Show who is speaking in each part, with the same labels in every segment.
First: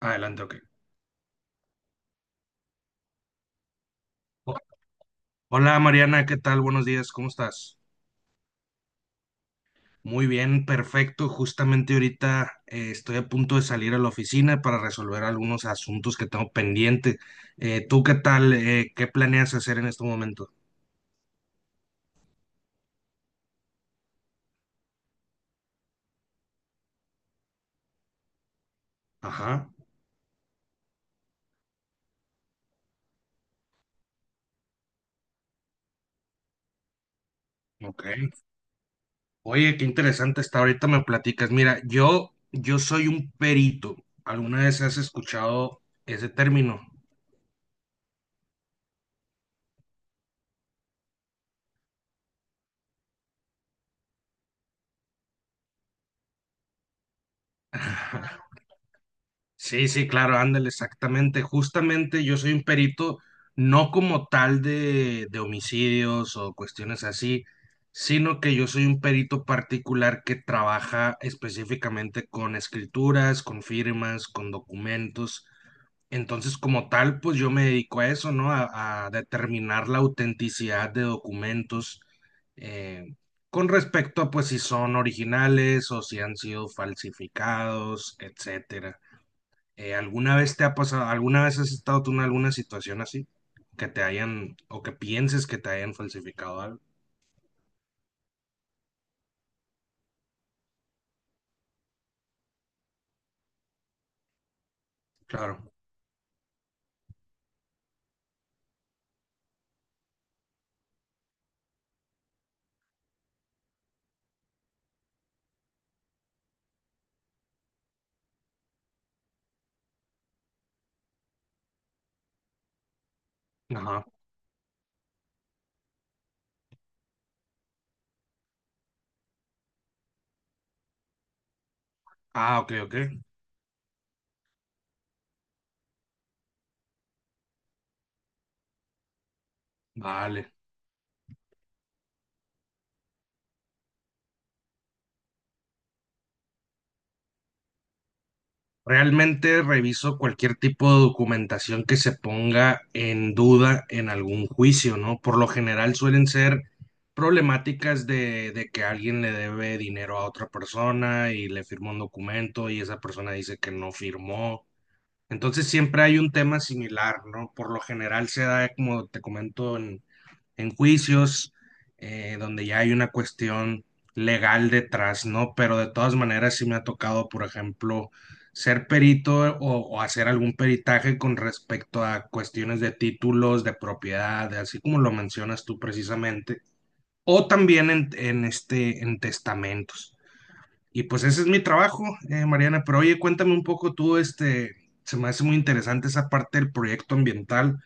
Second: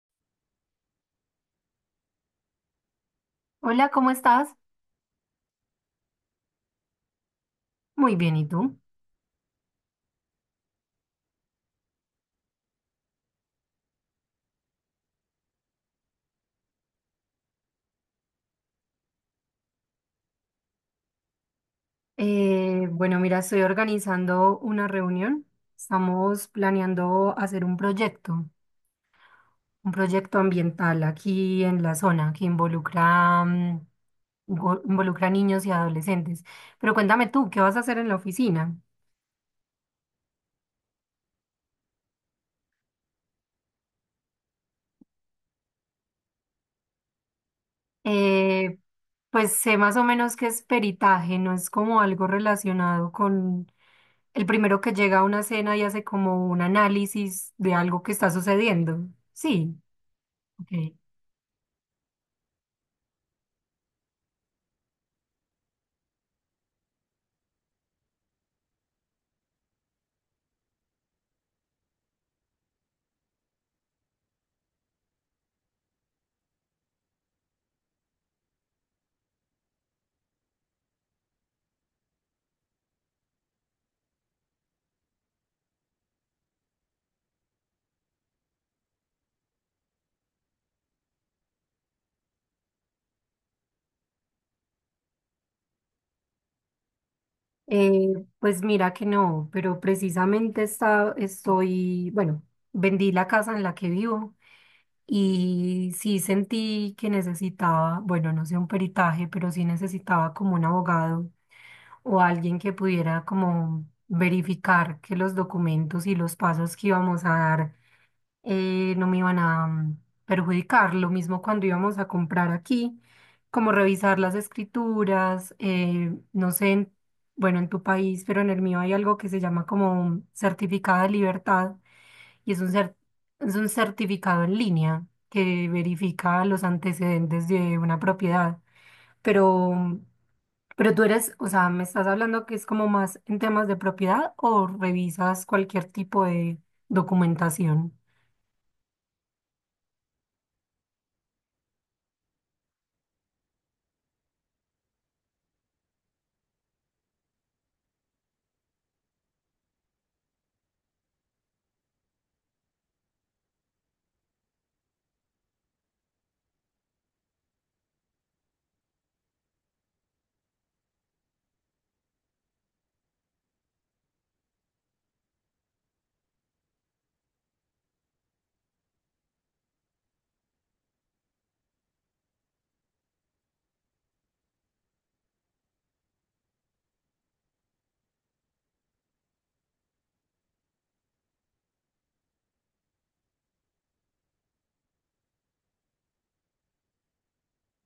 Speaker 1: Adelante, ok.
Speaker 2: Hola, ¿cómo estás?
Speaker 1: Ho- Hola Mariana, ¿qué tal? Buenos días, ¿cómo estás?
Speaker 2: Muy bien, ¿y tú?
Speaker 1: Muy bien, perfecto. Justamente ahorita estoy a punto de salir a la oficina para resolver algunos asuntos que tengo pendiente. ¿Tú qué tal? ¿Qué planeas hacer en este momento?
Speaker 2: Bueno, mira, estoy organizando una reunión. Estamos planeando hacer
Speaker 1: Ajá,
Speaker 2: un proyecto ambiental aquí en la zona que involucra niños y adolescentes. Pero cuéntame tú, ¿qué vas a hacer
Speaker 1: ok.
Speaker 2: en la oficina?
Speaker 1: Oye, qué interesante está. Ahorita me platicas. Mira, yo soy un perito. ¿Alguna vez has escuchado ese término?
Speaker 2: Eh, pues sé más o menos que es peritaje, no es como algo relacionado con el primero que llega a una cena y hace como un análisis de algo que está sucediendo. Sí.
Speaker 1: Sí, sí, claro, ándale,
Speaker 2: Ok.
Speaker 1: exactamente. Justamente yo soy un perito, no como tal de homicidios o cuestiones así, sino que yo soy un perito particular que trabaja específicamente con escrituras, con firmas, con documentos. Entonces, como tal, pues yo me dedico a eso, ¿no? A determinar la autenticidad de documentos eh, con respecto a, pues, si son originales o si han sido falsificados, etcétera. ¿Alguna vez te ha pasado, alguna vez has estado tú en alguna situación así? Que te hayan, o que pienses que te hayan falsificado algo.
Speaker 2: Eh, pues mira que no, pero estoy, bueno, vendí la casa en la que vivo
Speaker 1: Claro.
Speaker 2: y sí sentí que necesitaba, bueno, no sé, un peritaje, pero sí necesitaba como un abogado o alguien que pudiera como verificar que los documentos y los pasos que íbamos a dar no me iban a perjudicar. Lo mismo cuando íbamos a comprar aquí, como
Speaker 1: Ajá.
Speaker 2: revisar las escrituras, no sé, bueno, en tu país, pero en el mío hay algo que se llama como certificado de libertad y es
Speaker 1: Ah, ok, ok.
Speaker 2: es un certificado en línea que verifica los antecedentes de una propiedad. Pero, mm,
Speaker 1: Vale.
Speaker 2: pero tú eres, o sea, me estás hablando que es como más en temas de propiedad o revisas cualquier tipo de documentación.
Speaker 1: Realmente reviso cualquier tipo de documentación que se ponga en duda en algún juicio, ¿no? Por lo general suelen ser problemáticas de que alguien le debe dinero a otra persona y le firma un documento y esa persona dice que no firmó. Entonces siempre hay un tema similar, ¿no? Por lo general se da, como te comento, en juicios, donde ya hay una cuestión legal detrás, ¿no? Pero de todas maneras sí me ha tocado, por ejemplo, ser perito o hacer algún peritaje con respecto a cuestiones de títulos, de propiedad, así como lo mencionas tú precisamente, o también en este, en testamentos. Y pues ese es mi trabajo, Mariana. Pero oye, cuéntame un poco tú, este, se me hace muy interesante esa parte del proyecto ambiental.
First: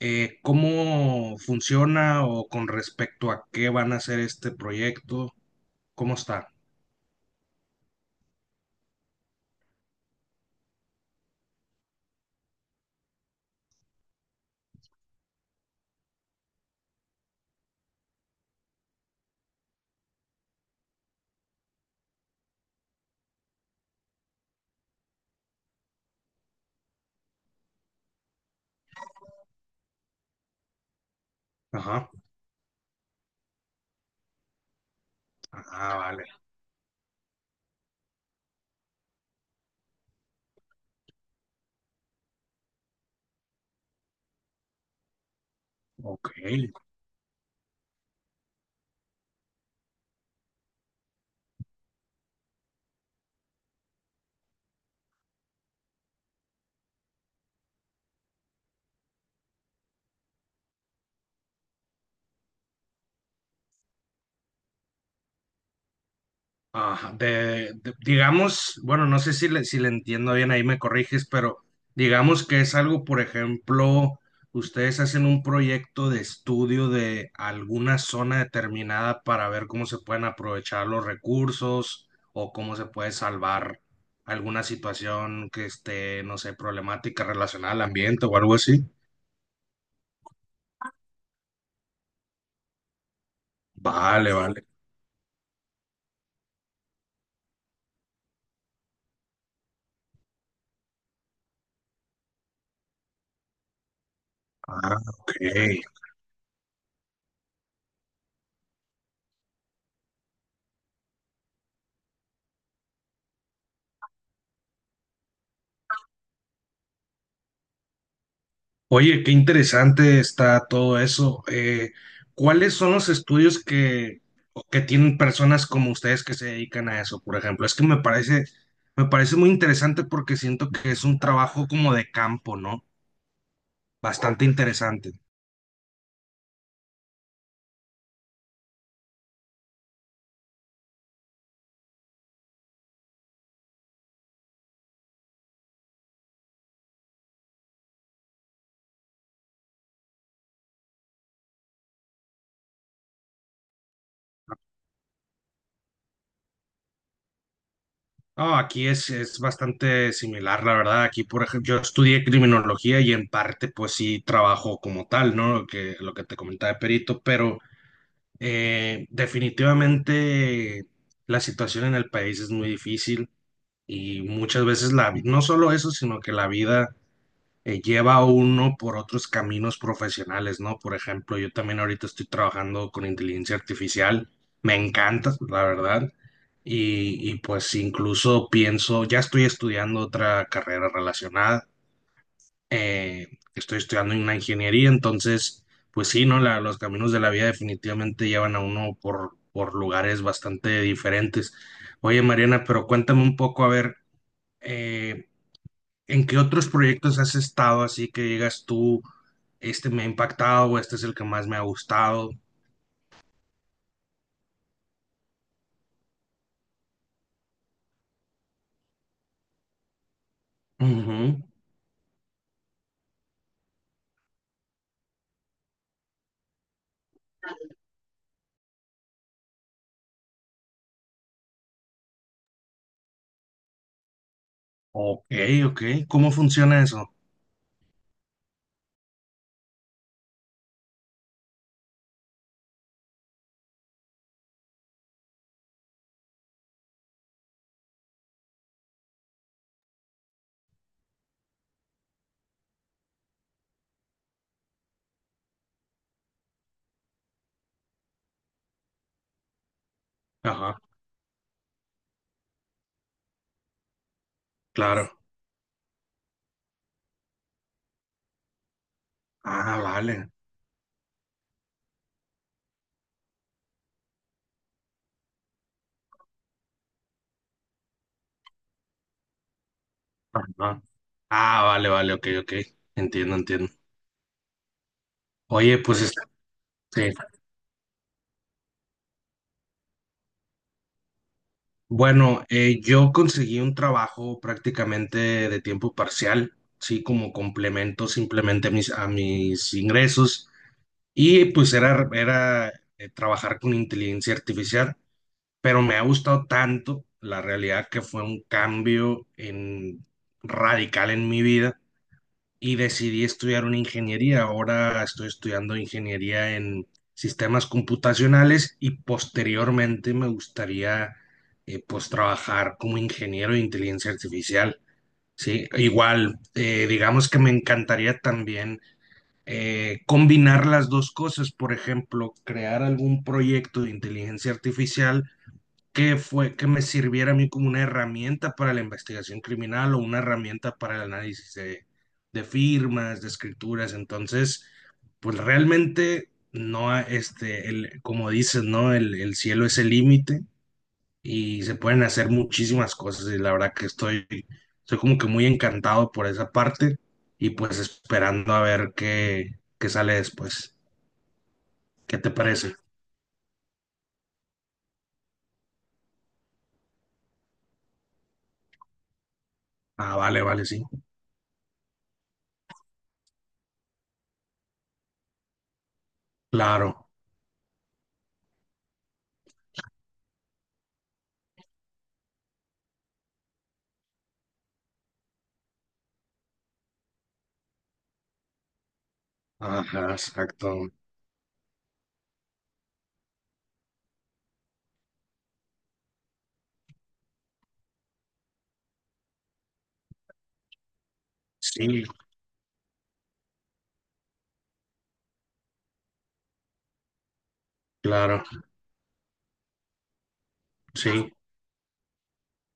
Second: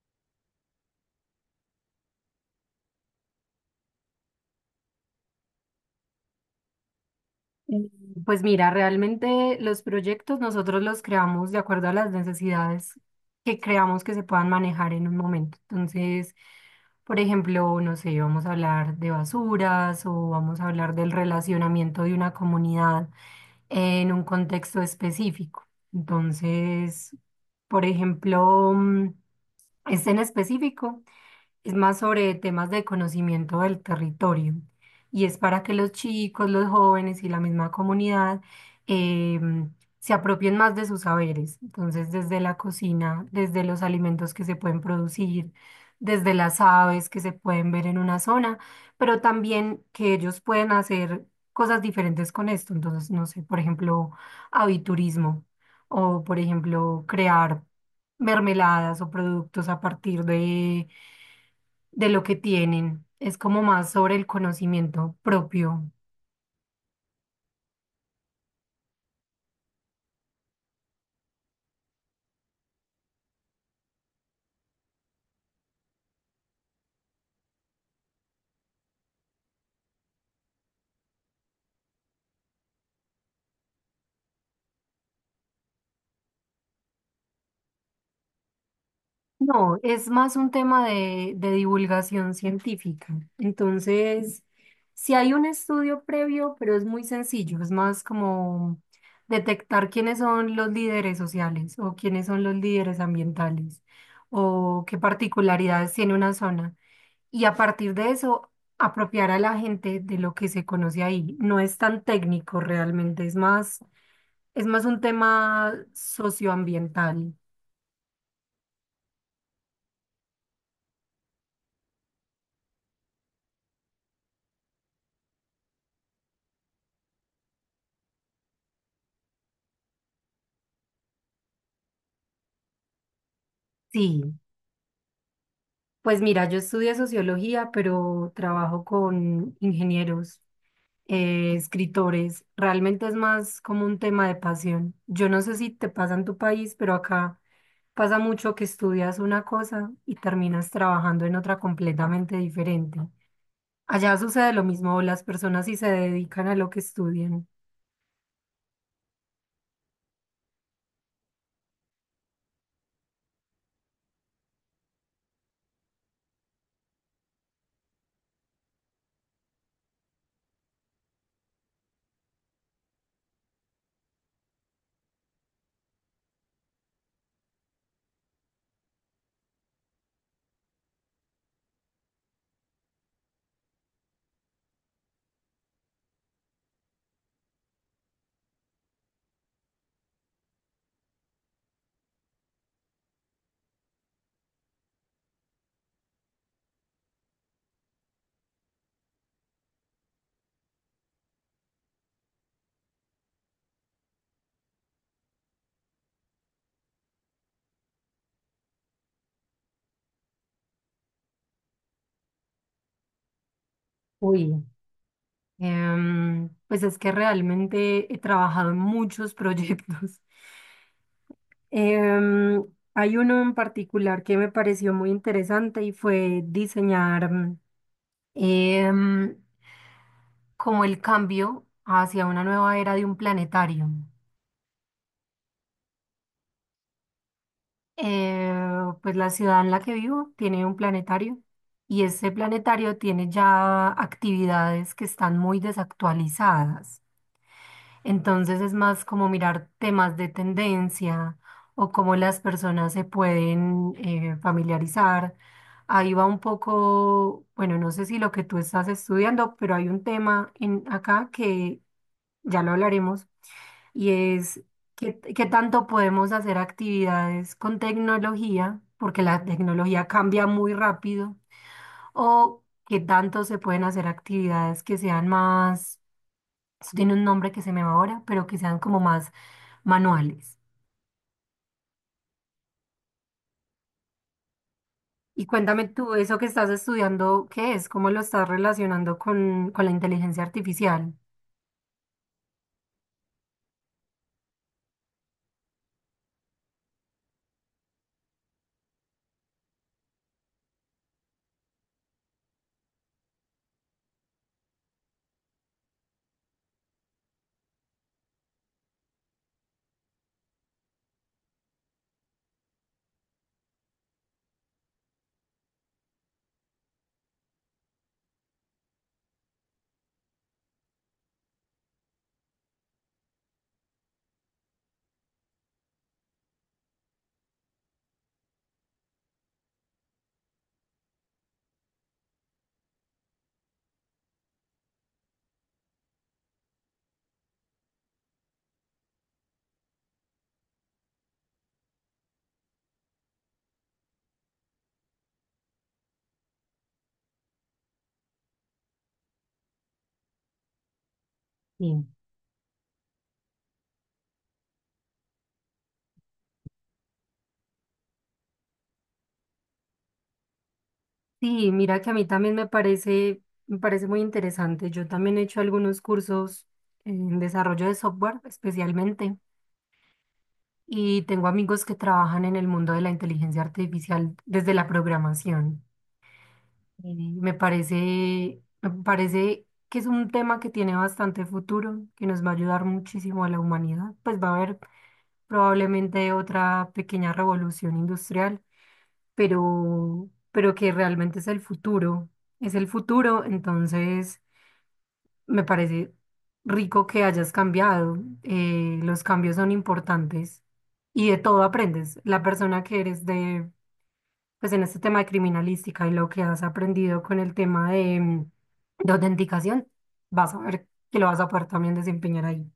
Speaker 1: ¿Cómo funciona o con respecto a qué van a hacer este proyecto? ¿Cómo está?
Speaker 2: Mm, Pues mira, realmente los proyectos nosotros los creamos de acuerdo a las necesidades que creamos que se puedan manejar en un momento. Entonces, por ejemplo, no sé, vamos a hablar de basuras o vamos a hablar del relacionamiento de una comunidad en un contexto específico. Entonces, por ejemplo, este en específico es más
Speaker 1: Ajá.
Speaker 2: sobre temas de conocimiento del territorio y es para que los
Speaker 1: Ah, vale.
Speaker 2: chicos, los jóvenes y la misma comunidad em, se apropien más de sus saberes. Entonces, desde la cocina, desde los alimentos que se pueden producir,
Speaker 1: Ok,
Speaker 2: desde las aves que se pueden ver en una zona, pero también que ellos pueden hacer cosas diferentes con esto. Entonces, no sé, por ejemplo, aviturismo. O, por ejemplo, crear mermeladas o productos a partir de lo que tienen. Es como más sobre el conocimiento propio.
Speaker 1: ajá, digamos, bueno, no sé si si le entiendo bien, ahí me corriges, pero digamos que es algo, por ejemplo, ustedes hacen un proyecto de estudio de alguna zona determinada para ver cómo se pueden aprovechar los recursos o cómo se puede salvar alguna situación que esté, no sé, problemática relacionada al ambiente o algo así.
Speaker 2: No, es más un tema de divulgación científica.
Speaker 1: Vale,
Speaker 2: Entonces,
Speaker 1: vale.
Speaker 2: si hay un estudio previo, pero es muy sencillo, es más como detectar quiénes son los líderes sociales o quiénes son los líderes ambientales o
Speaker 1: Ah,
Speaker 2: qué
Speaker 1: ok.
Speaker 2: particularidades tiene una zona. Y a partir de eso apropiar a la gente de lo que se conoce ahí. No es tan técnico realmente, es más un tema socioambiental.
Speaker 1: Oye, qué interesante está todo eso. ¿Cuáles son los estudios que tienen personas como ustedes que se dedican a eso, por ejemplo? Es que me parece muy interesante porque siento que es un trabajo como de campo, ¿no?
Speaker 2: Sí,
Speaker 1: Bastante interesante.
Speaker 2: pues mira, yo estudié sociología, pero trabajo con ingenieros, escritores. Realmente es más como un tema de pasión. Yo no sé si te pasa en tu país, pero acá pasa mucho que estudias una cosa y terminas trabajando en otra completamente diferente. Allá sucede lo mismo, las personas sí se dedican a lo que estudian.
Speaker 1: Ah, aquí es bastante similar, la verdad. Aquí, por ejemplo, yo estudié criminología y en parte, pues sí, trabajo como tal, ¿no? Lo que te comentaba de perito, pero... definitivamente la situación en el país es muy difícil y muchas veces no solo eso, sino que la vida lleva a uno por otros caminos profesionales, ¿no? Por ejemplo, yo también ahorita estoy trabajando con inteligencia artificial, me encanta, la verdad, y pues incluso pienso, ya estoy estudiando otra carrera relacionada eh, estoy estudiando una ingeniería, entonces, pues sí, ¿no? Los caminos de la vida definitivamente llevan a uno por lugares bastante diferentes. Oye, Mariana, pero cuéntame un poco, a ver, eh, ¿en qué otros proyectos has estado así que digas tú, este me ha impactado o este es el que más me ha gustado?
Speaker 2: Uy, pues es que realmente he trabajado en muchos proyectos.
Speaker 1: Ujú.
Speaker 2: Em, Hay uno en particular que me pareció muy interesante y fue diseñar em, como el cambio hacia una nueva era de un planetario.
Speaker 1: Ok, ok. ¿Cómo funciona eso?
Speaker 2: Eh, pues la ciudad en la que vivo tiene un planetario y ese planetario tiene ya actividades que están muy desactualizadas. Entonces es más como mirar temas de tendencia o cómo las personas se pueden familiarizar. Ahí va un poco, bueno, no sé si lo que tú estás estudiando, pero hay un tema
Speaker 1: Ajá,
Speaker 2: en acá que ya lo hablaremos y es
Speaker 1: claro.
Speaker 2: qué, qué tanto podemos hacer actividades con tecnología, porque la
Speaker 1: Ah,
Speaker 2: tecnología
Speaker 1: vale.
Speaker 2: cambia muy rápido, o qué tanto se pueden hacer actividades que sean más, eso tiene un nombre que se me va ahora, pero que sean como más manuales.
Speaker 1: Ajá. Ah, vale, vale, ok, ok. Entiendo, entiendo.
Speaker 2: Y
Speaker 1: Oye,
Speaker 2: cuéntame
Speaker 1: pues
Speaker 2: tú, eso que estás
Speaker 1: sí.
Speaker 2: estudiando, ¿qué es? ¿Cómo lo estás relacionando con la inteligencia artificial?
Speaker 1: Bueno, yo conseguí un trabajo prácticamente de tiempo parcial, sí, como complemento simplemente a a mis ingresos y pues era trabajar con inteligencia artificial, pero me ha gustado tanto la realidad que fue un cambio radical en mi vida y decidí estudiar una ingeniería. Ahora estoy estudiando ingeniería en sistemas computacionales y posteriormente me gustaría pues trabajar como ingeniero de inteligencia artificial. Sí, igual, digamos que me encantaría también combinar las dos cosas, por ejemplo, crear algún proyecto de inteligencia artificial que fue que me sirviera a mí como una herramienta para la investigación criminal o una herramienta para el análisis de firmas, de escrituras. Entonces, pues realmente no, este, como dices, ¿no? El cielo es el límite y se pueden
Speaker 2: Sí.
Speaker 1: hacer muchísimas cosas y la verdad que estoy como que muy encantado por esa parte y pues esperando a ver qué sale después.
Speaker 2: Sí, mira que a
Speaker 1: ¿Qué
Speaker 2: mí
Speaker 1: te
Speaker 2: también
Speaker 1: parece?
Speaker 2: me parece muy interesante. Yo también he hecho algunos cursos en desarrollo de software especialmente
Speaker 1: Ah, vale, vale, sí.
Speaker 2: y tengo amigos que trabajan en el mundo de la inteligencia artificial desde la programación.
Speaker 1: Claro.
Speaker 2: Y me parece que es un tema que tiene bastante futuro, que nos va a ayudar muchísimo a la humanidad. Pues va a haber probablemente otra pequeña revolución industrial,
Speaker 1: Ajá,
Speaker 2: pero que
Speaker 1: exacto.
Speaker 2: realmente es el futuro. Es el futuro, entonces me parece rico que hayas cambiado, los cambios son importantes y de todo
Speaker 1: Sí,
Speaker 2: aprendes. La persona que eres de, pues en este tema de criminalística y lo que has aprendido con el tema
Speaker 1: claro,
Speaker 2: de autenticación, vas a ver que lo
Speaker 1: sí.
Speaker 2: vas a poder también desempeñar ahí.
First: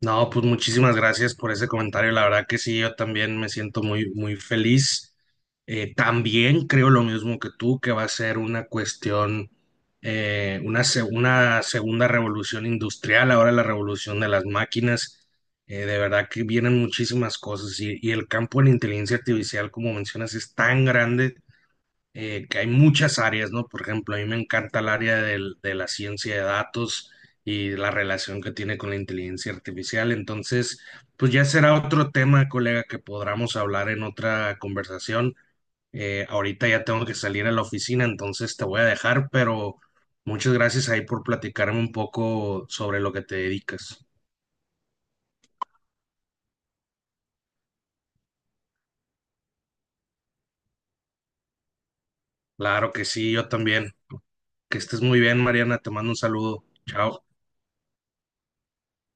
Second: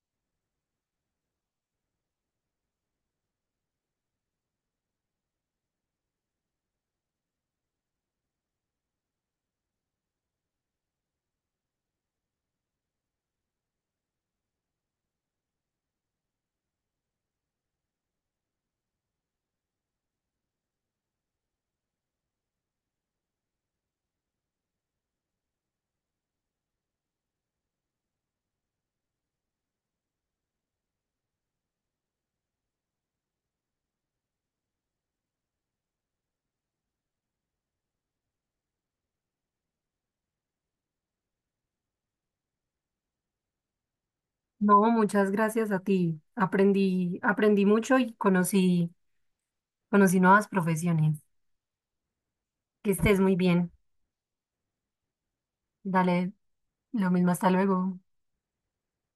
Speaker 1: No, pues muchísimas gracias por ese comentario. La verdad que sí, yo también me siento muy, muy feliz. También creo lo mismo que tú, que va a ser una cuestión, una segunda revolución industrial, ahora la revolución de las máquinas. De verdad que vienen muchísimas cosas y el campo de la inteligencia artificial, como mencionas, es tan grande que hay muchas áreas, ¿no? Por ejemplo, a mí me encanta el área de la ciencia de datos y la relación que tiene con la inteligencia artificial. Entonces, pues ya será otro tema, colega, que podamos hablar en otra conversación. Ahorita ya tengo que salir a la oficina, entonces te voy a dejar, pero muchas gracias ahí por platicarme un poco sobre lo que te dedicas.
Speaker 2: No, muchas gracias a ti. Aprendí, aprendí mucho y conocí, conocí nuevas profesiones. Que
Speaker 1: Claro que
Speaker 2: estés
Speaker 1: sí,
Speaker 2: muy
Speaker 1: yo
Speaker 2: bien.
Speaker 1: también. Que estés muy bien, Mariana. Te mando un
Speaker 2: Dale,
Speaker 1: saludo.
Speaker 2: lo
Speaker 1: Chao.
Speaker 2: mismo, hasta luego.